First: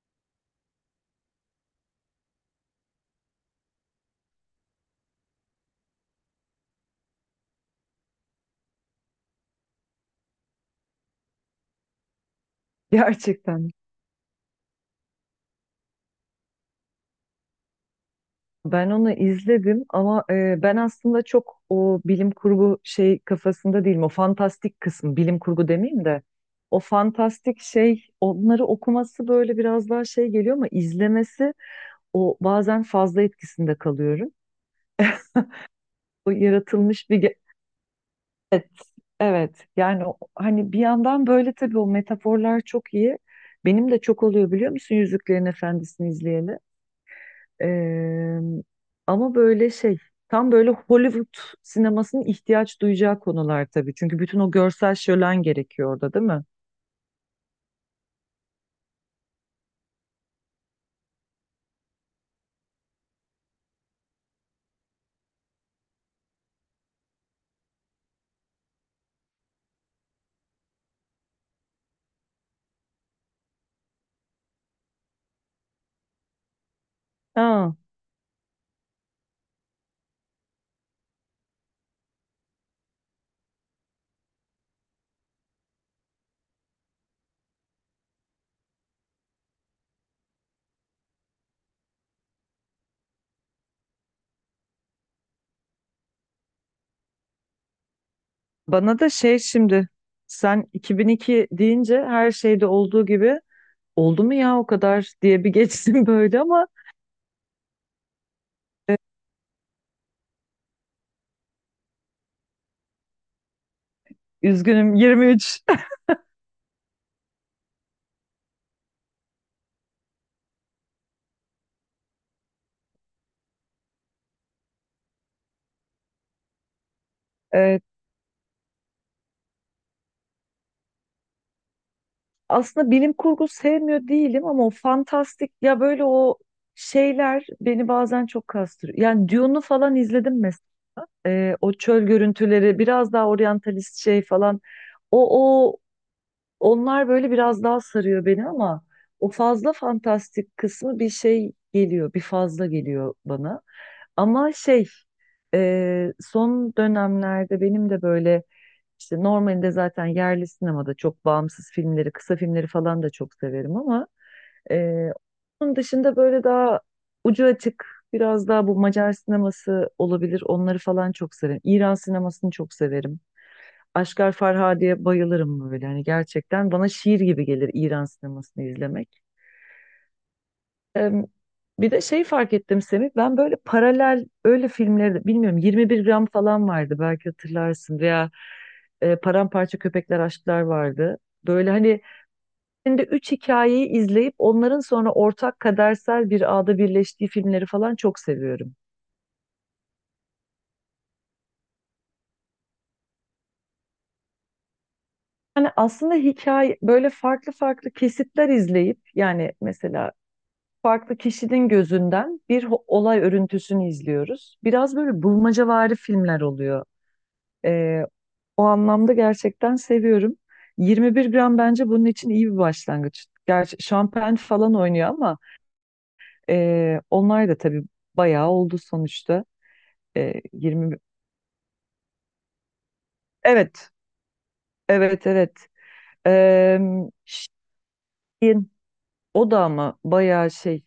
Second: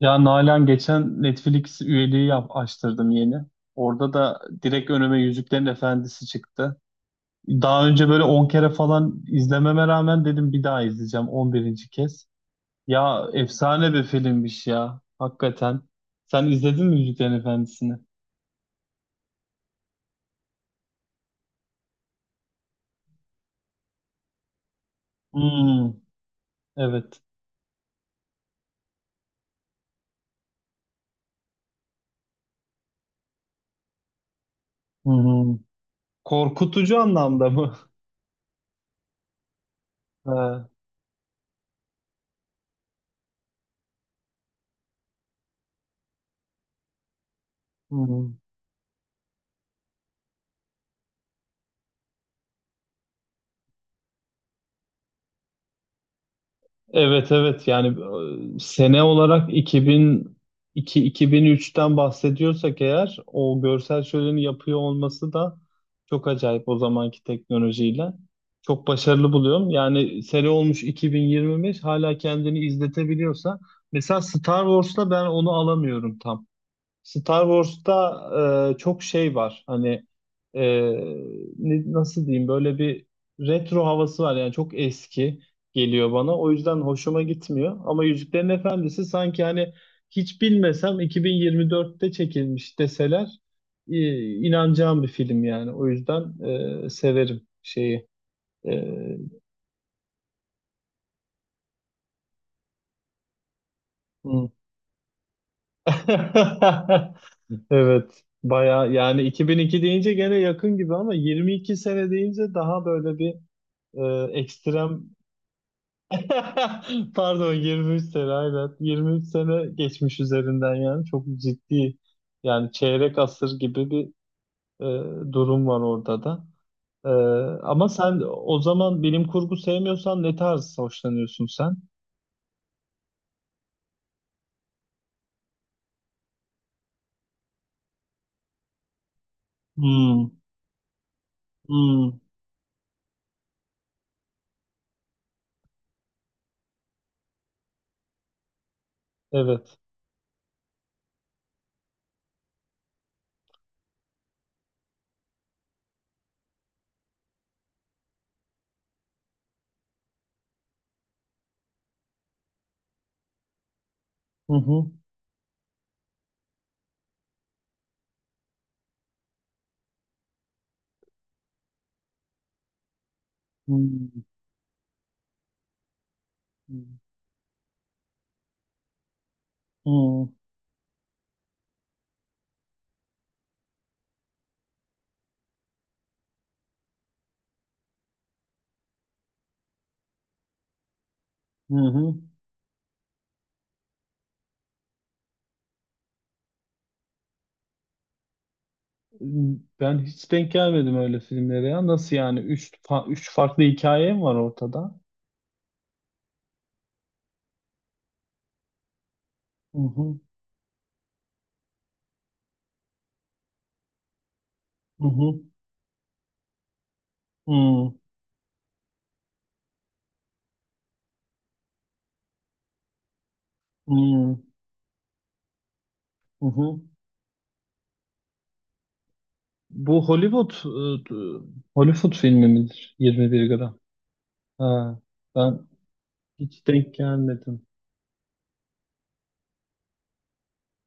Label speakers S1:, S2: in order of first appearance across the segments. S1: Ya Nalan, geçen Netflix üyeliği açtırdım yeni. Orada da direkt önüme Yüzüklerin Efendisi çıktı. Daha önce böyle 10 kere falan izlememe rağmen dedim bir daha izleyeceğim, 11'inci kez. Ya
S2: Gerçekten.
S1: efsane bir filmmiş ya, hakikaten. Sen izledin mi Yüzüklerin Efendisi'ni?
S2: Ben onu izledim ama ben aslında çok o bilim kurgu şey kafasında değilim. O fantastik kısım, bilim kurgu
S1: Hmm,
S2: demeyeyim de o
S1: evet.
S2: fantastik şey onları okuması böyle biraz daha şey geliyor ama izlemesi o bazen fazla etkisinde kalıyorum.
S1: Hı hı.
S2: O
S1: Korkutucu
S2: yaratılmış bir ge-
S1: anlamda mı?
S2: Evet, evet. Yani
S1: Ha,
S2: hani bir yandan böyle tabii o metaforlar çok iyi. Benim de çok oluyor biliyor musun Yüzüklerin Efendisi'ni izleyeli?
S1: hı hı.
S2: Eee, ama böyle şey tam böyle Hollywood sinemasının ihtiyaç duyacağı konular tabii. Çünkü bütün o görsel şölen gerekiyor orada değil mi?
S1: Evet evet yani, sene olarak 2002-2003'ten bahsediyorsak eğer, o görsel şöleni yapıyor olması da çok acayip o zamanki teknolojiyle. Çok başarılı buluyorum. Yani sene olmuş 2025, hala kendini izletebiliyorsa. Mesela Star Wars'ta ben onu alamıyorum tam. Star
S2: Aa,
S1: Wars'ta çok şey var. Hani, e, nasıl diyeyim, böyle bir retro havası var. Yani çok eski geliyor bana. O yüzden hoşuma gitmiyor. Ama Yüzüklerin Efendisi sanki hani hiç bilmesem 2024'te çekilmiş deseler e, inanacağım bir film yani. O yüzden severim şeyi. E,
S2: bana da şey şimdi sen 2002 deyince her şeyde olduğu gibi oldu mu
S1: hmm.
S2: ya o kadar diye bir geçtim böyle ama
S1: Evet. Baya,
S2: e,
S1: yani 2002 deyince gene yakın gibi ama 22 sene deyince daha böyle bir
S2: üzgünüm
S1: ekstrem.
S2: 23.
S1: Pardon, 23 sene, aynen 23 sene geçmiş üzerinden, yani çok ciddi, yani çeyrek asır gibi bir e, durum var orada da. Ee,
S2: Eee,
S1: Ama sen o zaman bilim kurgu sevmiyorsan ne tarz hoşlanıyorsun sen?
S2: aslında bilim kurgu sevmiyor değilim ama o fantastik ya böyle o şeyler beni bazen çok kastırıyor. Yani Dune'u falan
S1: Hmm,
S2: izledim, o çöl
S1: hmm,
S2: görüntüleri biraz daha oryantalist şey falan. O o Onlar böyle biraz daha sarıyor beni ama o fazla
S1: evet.
S2: fantastik kısmı bir şey geliyor, bir fazla geliyor bana. Ama şey, son dönemlerde benim de böyle, işte normalde zaten yerli sinemada çok bağımsız filmleri kısa filmleri falan da çok severim ama
S1: Hı hı,
S2: ee, onun dışında böyle daha ucu açık, biraz daha bu Macar sineması olabilir. Onları falan çok severim. İran sinemasını çok severim.
S1: hı
S2: Aşgar Farhadi'ye bayılırım böyle. Hani gerçekten bana şiir gibi gelir İran sinemasını izlemek.
S1: hı,
S2: Ee, bir de şey fark ettim Semih. Ben böyle paralel öyle bilmiyorum 21 gram falan vardı belki hatırlarsın veya Paramparça Köpekler Aşklar vardı. Böyle
S1: hı hı.
S2: hani
S1: Hı.
S2: şimdi üç hikayeyi izleyip onların sonra ortak kadersel bir ağda birleştiği filmleri falan çok seviyorum.
S1: Ben hiç denk gelmedim öyle filmlere ya. Nasıl yani? Üç farklı hikaye mi var ortada?
S2: Yani aslında hikaye böyle farklı farklı kesitler izleyip, yani
S1: Hı
S2: mesela
S1: hı,
S2: farklı kişinin gözünden bir olay örüntüsünü izliyoruz. Biraz
S1: hı
S2: böyle
S1: hı.
S2: bulmacavari filmler oluyor.
S1: Hmm,
S2: Ee, o anlamda gerçekten seviyorum. 21 gram bence bunun için iyi bir başlangıç. Gerçi Şampen
S1: hmm,
S2: falan oynuyor ama
S1: hı hı.
S2: onlar da tabii bayağı oldu sonuçta.
S1: Bu
S2: E, 20
S1: E, Hollywood filmi midir? 21 gram.
S2: Evet.
S1: Ha,
S2: Evet,
S1: ben
S2: evet.
S1: hiç
S2: Eee,
S1: denk gelmedim.
S2: şeyin, o da ama bayağı şey,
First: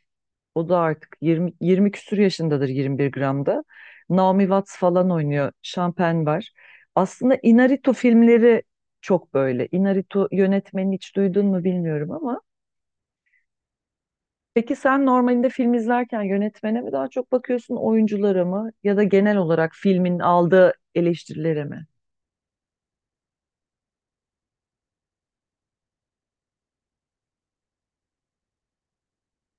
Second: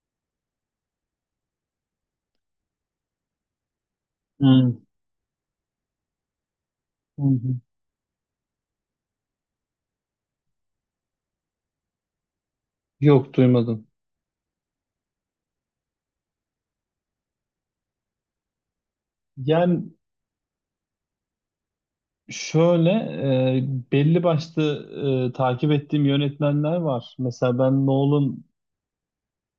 S2: o da artık 20, 20 küsur yaşındadır 21 gramda. Naomi Watts
S1: Hmm,
S2: falan oynuyor. Şampen var.
S1: hı
S2: Aslında
S1: hı.
S2: Inarritu filmleri çok böyle. Inarritu yönetmeni hiç duydun mu bilmiyorum ama.
S1: Yok, duymadım.
S2: Peki sen normalinde film izlerken yönetmene mi daha çok bakıyorsun, oyunculara mı, ya da genel olarak
S1: Yani
S2: filmin aldığı eleştirilere mi?
S1: şöyle, belli başlı takip ettiğim yönetmenler var. Mesela ben Nolan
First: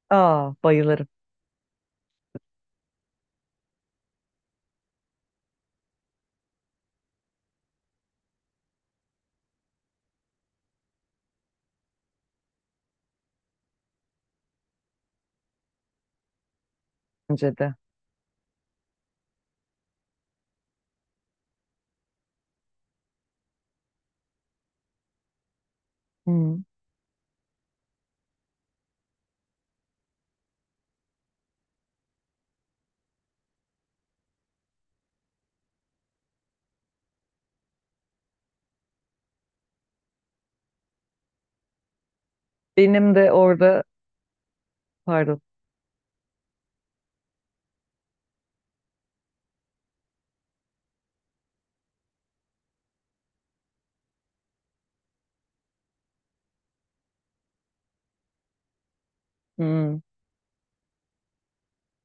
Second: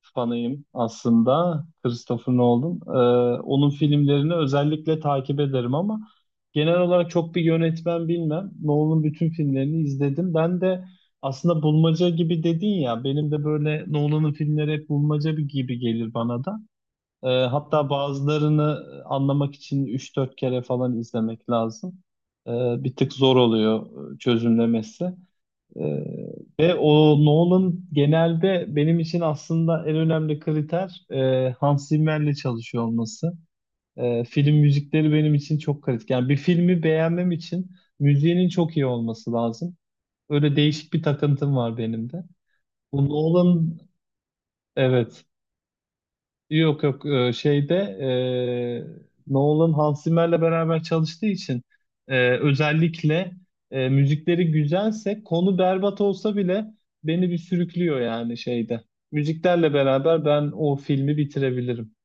S2: Aa
S1: fanıyım
S2: bayılırım,
S1: aslında, Christopher Nolan. Onun filmlerini özellikle takip ederim ama genel olarak çok bir yönetmen bilmem. Nolan'ın bütün filmlerini izledim. Ben de aslında bulmaca gibi dedin ya, benim de böyle Nolan'ın filmleri hep bulmaca gibi gelir bana da.
S2: bence de.
S1: Hatta bazılarını anlamak için üç dört kere falan izlemek lazım. Ee, Bir tık zor oluyor çözümlemesi. Ee,
S2: Hmm.
S1: Ve o Nolan genelde benim için aslında en önemli kriter, Hans Zimmer'le çalışıyor olması. Film müzikleri benim için çok kritik. Yani bir filmi beğenmem için müziğinin çok iyi olması lazım. Öyle değişik bir takıntım var benim de. Bu
S2: Benim de
S1: Nolan,
S2: orada
S1: evet.
S2: pardon.
S1: Yok yok, şeyde, Nolan Hans Zimmer'le beraber çalıştığı için özellikle müzikleri güzelse konu berbat olsa bile beni bir sürüklüyor yani şeyde. Müziklerle
S2: Hmm.
S1: beraber ben o filmi bitirebilirim.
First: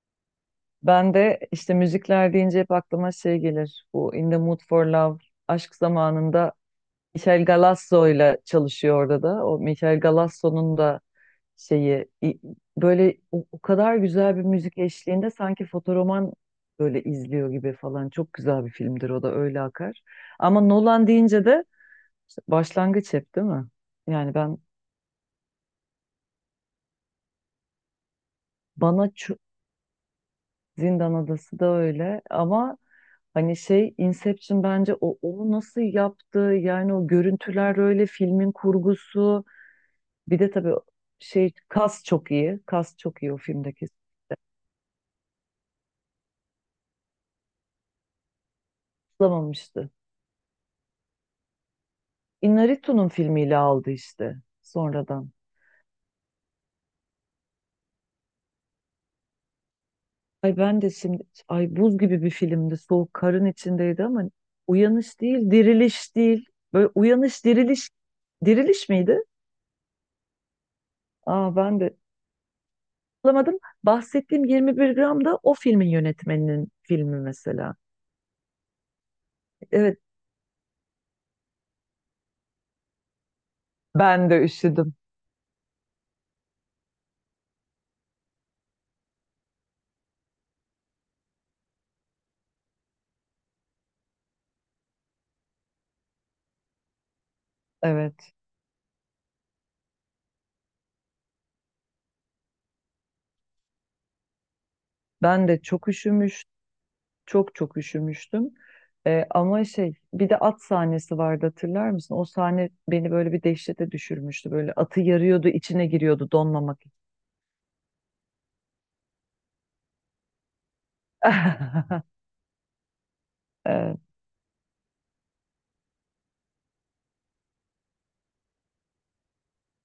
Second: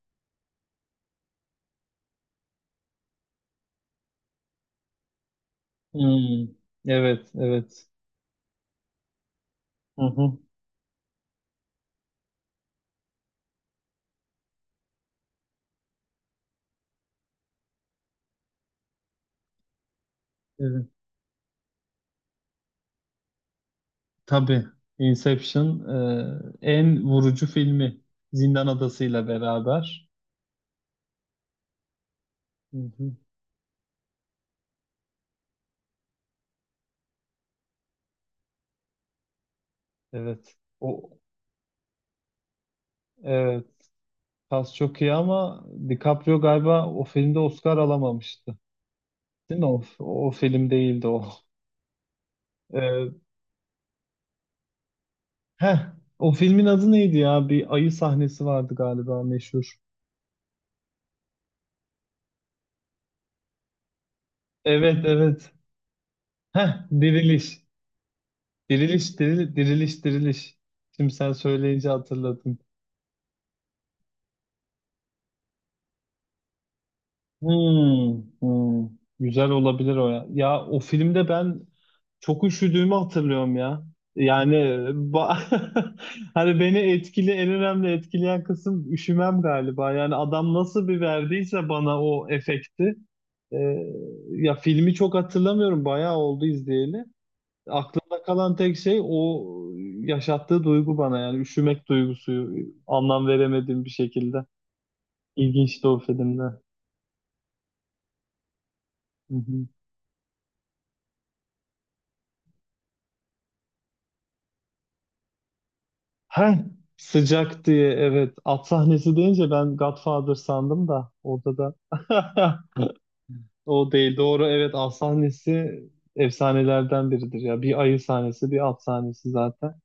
S2: Ben de işte müzikler deyince hep aklıma şey gelir. Bu In the Mood for Love, aşk
S1: Hmm.
S2: zamanında,
S1: Evet
S2: Michel
S1: evet.
S2: Galasso ile çalışıyor orada da. O Michel
S1: Hı hı.
S2: Galasso'nun da şeyi i- böyle o, o kadar güzel bir müzik eşliğinde sanki fotoroman böyle izliyor gibi falan. Çok güzel bir filmdir o da, öyle akar. Ama
S1: Evet,
S2: Nolan deyince de işte başlangıç, hep değil mi? Yani ben
S1: tabii Inception en vurucu filmi, Zindan
S2: bana
S1: Adası'yla
S2: ço-
S1: beraber.
S2: Zindan Adası da öyle ama
S1: Hı hı.
S2: hani şey, Inception bence o, onu nasıl yaptı yani, o görüntüler öyle, filmin kurgusu, bir de
S1: Evet.
S2: tabii
S1: O,
S2: şey, kas çok iyi, kas çok iyi o
S1: evet.
S2: filmdeki.
S1: Kas çok iyi ama DiCaprio galiba o filmde Oscar alamamıştı. Değil mi? O,
S2: Tutulamamıştı.
S1: o film değildi o.
S2: Inarritu'nun
S1: Ee,
S2: filmiyle aldı işte sonradan.
S1: Heh, o filmin adı neydi ya? Bir ayı sahnesi vardı galiba, meşhur.
S2: Ay ben de şimdi, ay buz gibi bir filmdi, soğuk karın içindeydi ama,
S1: Evet
S2: uyanış değil,
S1: evet.
S2: diriliş değil,
S1: Heh,
S2: böyle uyanış
S1: diriliş.
S2: diriliş, diriliş
S1: Diriliş,
S2: miydi?
S1: diriliş, diriliş. Şimdi sen
S2: Aa ben de
S1: söyleyince hatırladım.
S2: alamadım. Bahsettiğim 21 gram da o filmin yönetmeninin filmi mesela.
S1: Hmm, hmm. Güzel olabilir
S2: Evet,
S1: o ya. Ya o filmde ben çok üşüdüğümü hatırlıyorum ya.
S2: ben de
S1: Yani
S2: üşüdüm.
S1: ba- Hani beni en önemli etkileyen kısım üşümem galiba. Yani adam nasıl bir verdiyse bana o efekti. Ee, Ya filmi çok hatırlamıyorum. Bayağı oldu izleyeli. Aklımda
S2: Evet,
S1: kalan tek şey o yaşattığı duygu bana, yani üşümek duygusu, anlam veremediğim bir şekilde.
S2: ben de
S1: İlginçti
S2: çok
S1: o filmde.
S2: üşümüş, çok çok üşümüştüm.
S1: Hı
S2: Ama
S1: hı.
S2: şey, bir de at sahnesi vardı hatırlar mısın? O sahne beni böyle bir dehşete düşürmüştü. Böyle atı yarıyordu, içine giriyordu
S1: Ha,
S2: donmamak için.
S1: sıcak diye, evet, at sahnesi deyince ben Godfather sandım da orada da. O
S2: Evet,
S1: değil, doğru, evet, at sahnesi efsanelerden biridir ya, bir ayı sahnesi bir at sahnesi zaten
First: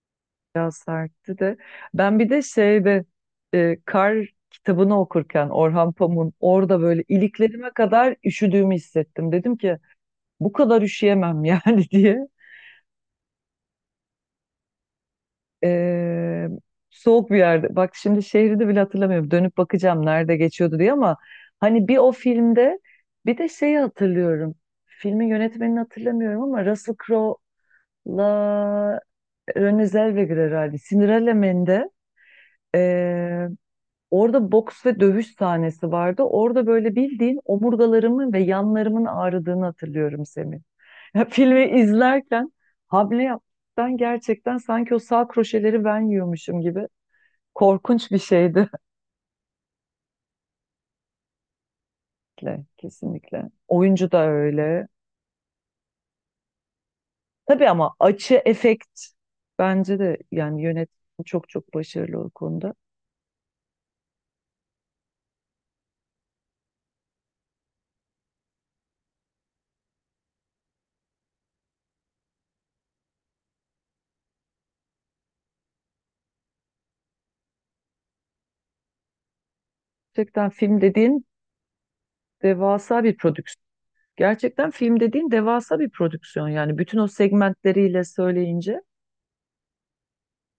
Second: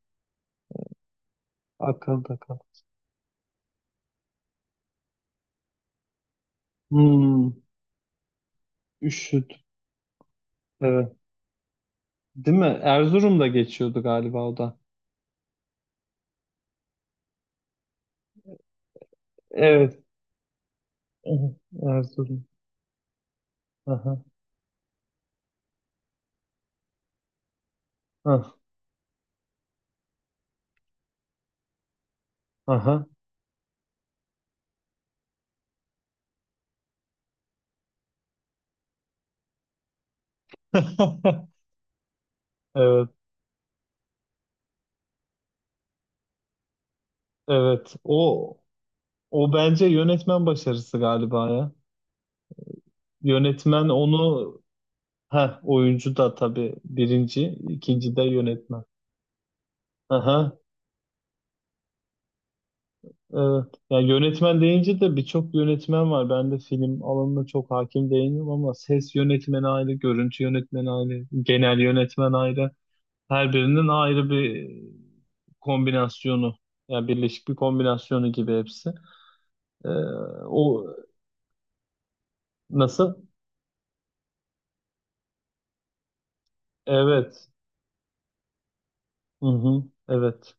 S2: biraz sertti de. Ben bir
S1: akılda
S2: de
S1: kal.
S2: şeyde kar kitabını okurken Orhan Pamuk'un, orada böyle
S1: Hmm.
S2: iliklerime kadar üşüdüğümü hissettim.
S1: Üşüt,
S2: Dedim ki bu kadar
S1: evet,
S2: üşüyemem yani diye.
S1: değil mi? Erzurum'da geçiyordu galiba o da.
S2: Ee, soğuk bir yerde. Bak şimdi şehri de bile hatırlamıyorum. Dönüp
S1: Evet.
S2: bakacağım nerede geçiyordu diye ama
S1: Aha,
S2: hani bir o
S1: Erzurum.
S2: filmde bir de şeyi
S1: Aha.
S2: hatırlıyorum. Filmin yönetmenini hatırlamıyorum ama Russell Crowe'la
S1: Ah,
S2: Renée Zellweger herhalde. Cinderella Man'de
S1: aha.
S2: ee, orada boks ve dövüş sahnesi vardı. Orada böyle bildiğin omurgalarımın ve yanlarımın ağrıdığını hatırlıyorum Semih. Ya filmi izlerken
S1: Evet
S2: hamle yaptıktan gerçekten sanki o sağ kroşeleri ben yiyormuşum gibi,
S1: evet.
S2: korkunç bir
S1: o
S2: şeydi.
S1: o bence yönetmen başarısı galiba ya.
S2: Kesinlikle, kesinlikle.
S1: Yönetmen
S2: Oyuncu da
S1: onu
S2: öyle.
S1: Ha, oyuncu da tabii birinci,
S2: Tabii ama
S1: ikinci de
S2: açı,
S1: yönetmen.
S2: efekt, bence de
S1: Aha,
S2: yani yönetmen çok çok başarılı o konuda.
S1: evet. Ya yönetmen deyince de birçok yönetmen var. Ben de film alanına çok hakim değilim ama ses yönetmeni ayrı, görüntü yönetmeni ayrı, genel yönetmen ayrı. Her birinin ayrı bir kombinasyonu, yani birleşik bir kombinasyonu gibi hepsi. Ee,
S2: Gerçekten film
S1: O
S2: dediğin devasa
S1: nasıl?
S2: bir prodüksiyon. Gerçekten film dediğin devasa bir prodüksiyon yani bütün o
S1: Evet.
S2: segmentleriyle söyleyince.
S1: Hı hı, evet.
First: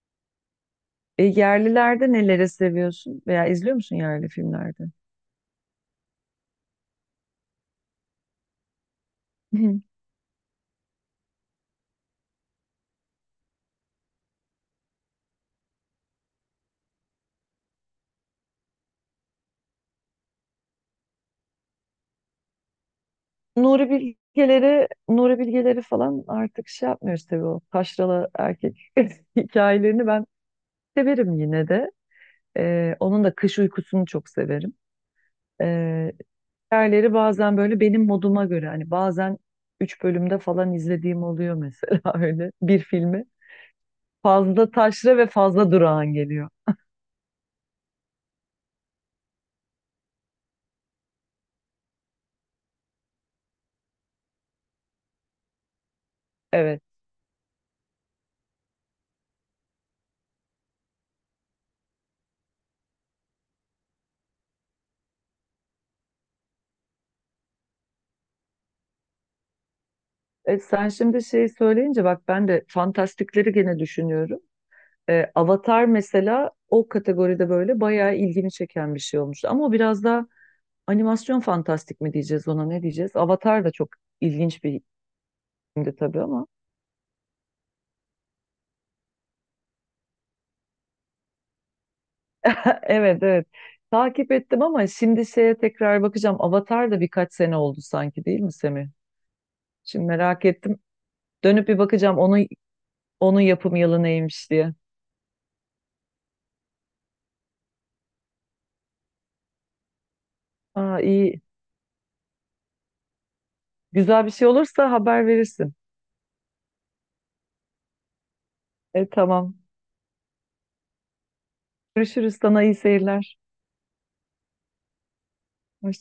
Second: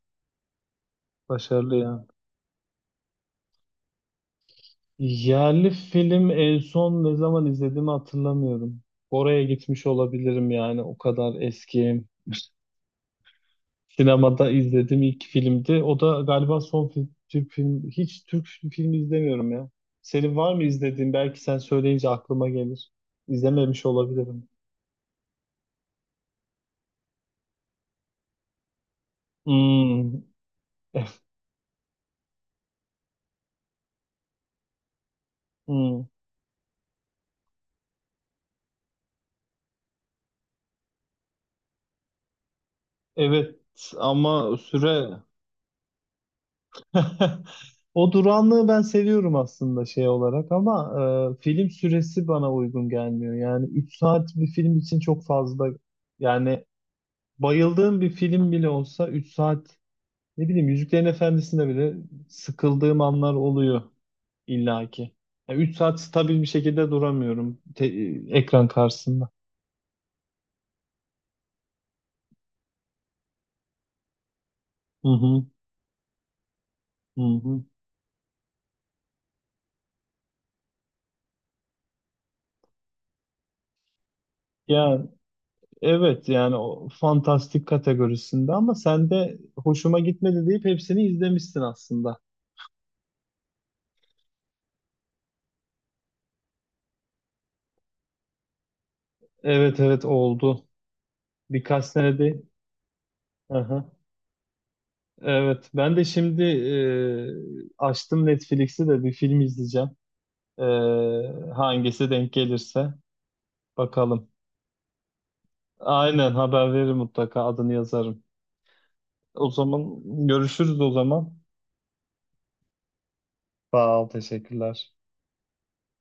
S2: E,
S1: Başarılı ya.
S2: yerlilerde neleri seviyorsun veya izliyor musun yerli filmlerde?
S1: Yerli film en son ne zaman izlediğimi hatırlamıyorum. Oraya gitmiş olabilirim yani, o kadar eski. Sinemada izlediğim ilk filmdi. O da galiba son film, Türk film. Hiç Türk filmi izlemiyorum ya. Senin var mı izlediğin? Belki sen söyleyince aklıma gelir. İzlememiş
S2: Nuri
S1: olabilirim.
S2: Bilgeleri, Nuri Bilgeleri falan artık şey yapmıyoruz tabii o taşralı erkek hikayelerini
S1: Hmm.
S2: ben severim yine de. Onun da kış uykusunu çok severim.
S1: Hmm.
S2: Ee, hikayeleri bazen böyle benim moduma göre, hani bazen 3 bölümde falan izlediğim oluyor mesela öyle bir filmi.
S1: Evet, ama
S2: Fazla taşra
S1: süre.
S2: ve fazla durağan geliyor.
S1: O duranlığı ben seviyorum aslında şey olarak ama film süresi bana uygun gelmiyor. Yani 3 saat bir film için çok fazla. Yani
S2: Evet.
S1: bayıldığım bir film bile olsa 3 saat, ne bileyim, Yüzüklerin Efendisi'nde bile sıkıldığım anlar oluyor illaki. Yani 3 saat stabil bir şekilde duramıyorum ekran karşısında.
S2: E, sen şimdi şeyi söyleyince bak ben de fantastikleri gene düşünüyorum.
S1: Hı
S2: E,
S1: hı,
S2: Avatar mesela o
S1: hı
S2: kategoride
S1: hı.
S2: böyle bayağı ilgimi çeken bir şey olmuştu. Ama o biraz da animasyon fantastik mi diyeceğiz, ona ne diyeceğiz? Avatar da çok ilginç bir
S1: Ya
S2: filmdi tabii
S1: evet,
S2: ama.
S1: yani o fantastik kategorisinde ama sen de hoşuma gitmedi deyip hepsini izlemişsin aslında.
S2: Evet, evet takip ettim ama şimdi şeye tekrar bakacağım. Avatar da birkaç sene oldu sanki değil mi Semih?
S1: Evet
S2: Şimdi
S1: evet,
S2: merak
S1: oldu.
S2: ettim. Dönüp bir
S1: Birkaç sene
S2: bakacağım
S1: değil.
S2: onun yapım
S1: Aha.
S2: yılı neymiş diye.
S1: Evet, ben de şimdi açtım Netflix'i de bir film izleyeceğim. E,
S2: Aa, iyi.
S1: Hangisi denk gelirse
S2: Güzel
S1: bakalım.
S2: bir şey olursa haber verirsin.
S1: Aynen, haber veririm mutlaka, adını yazarım.
S2: E,
S1: O
S2: tamam.
S1: zaman görüşürüz o zaman.
S2: Görüşürüz, sana iyi seyirler.
S1: Sağ ol, teşekkürler.
S2: Hoşça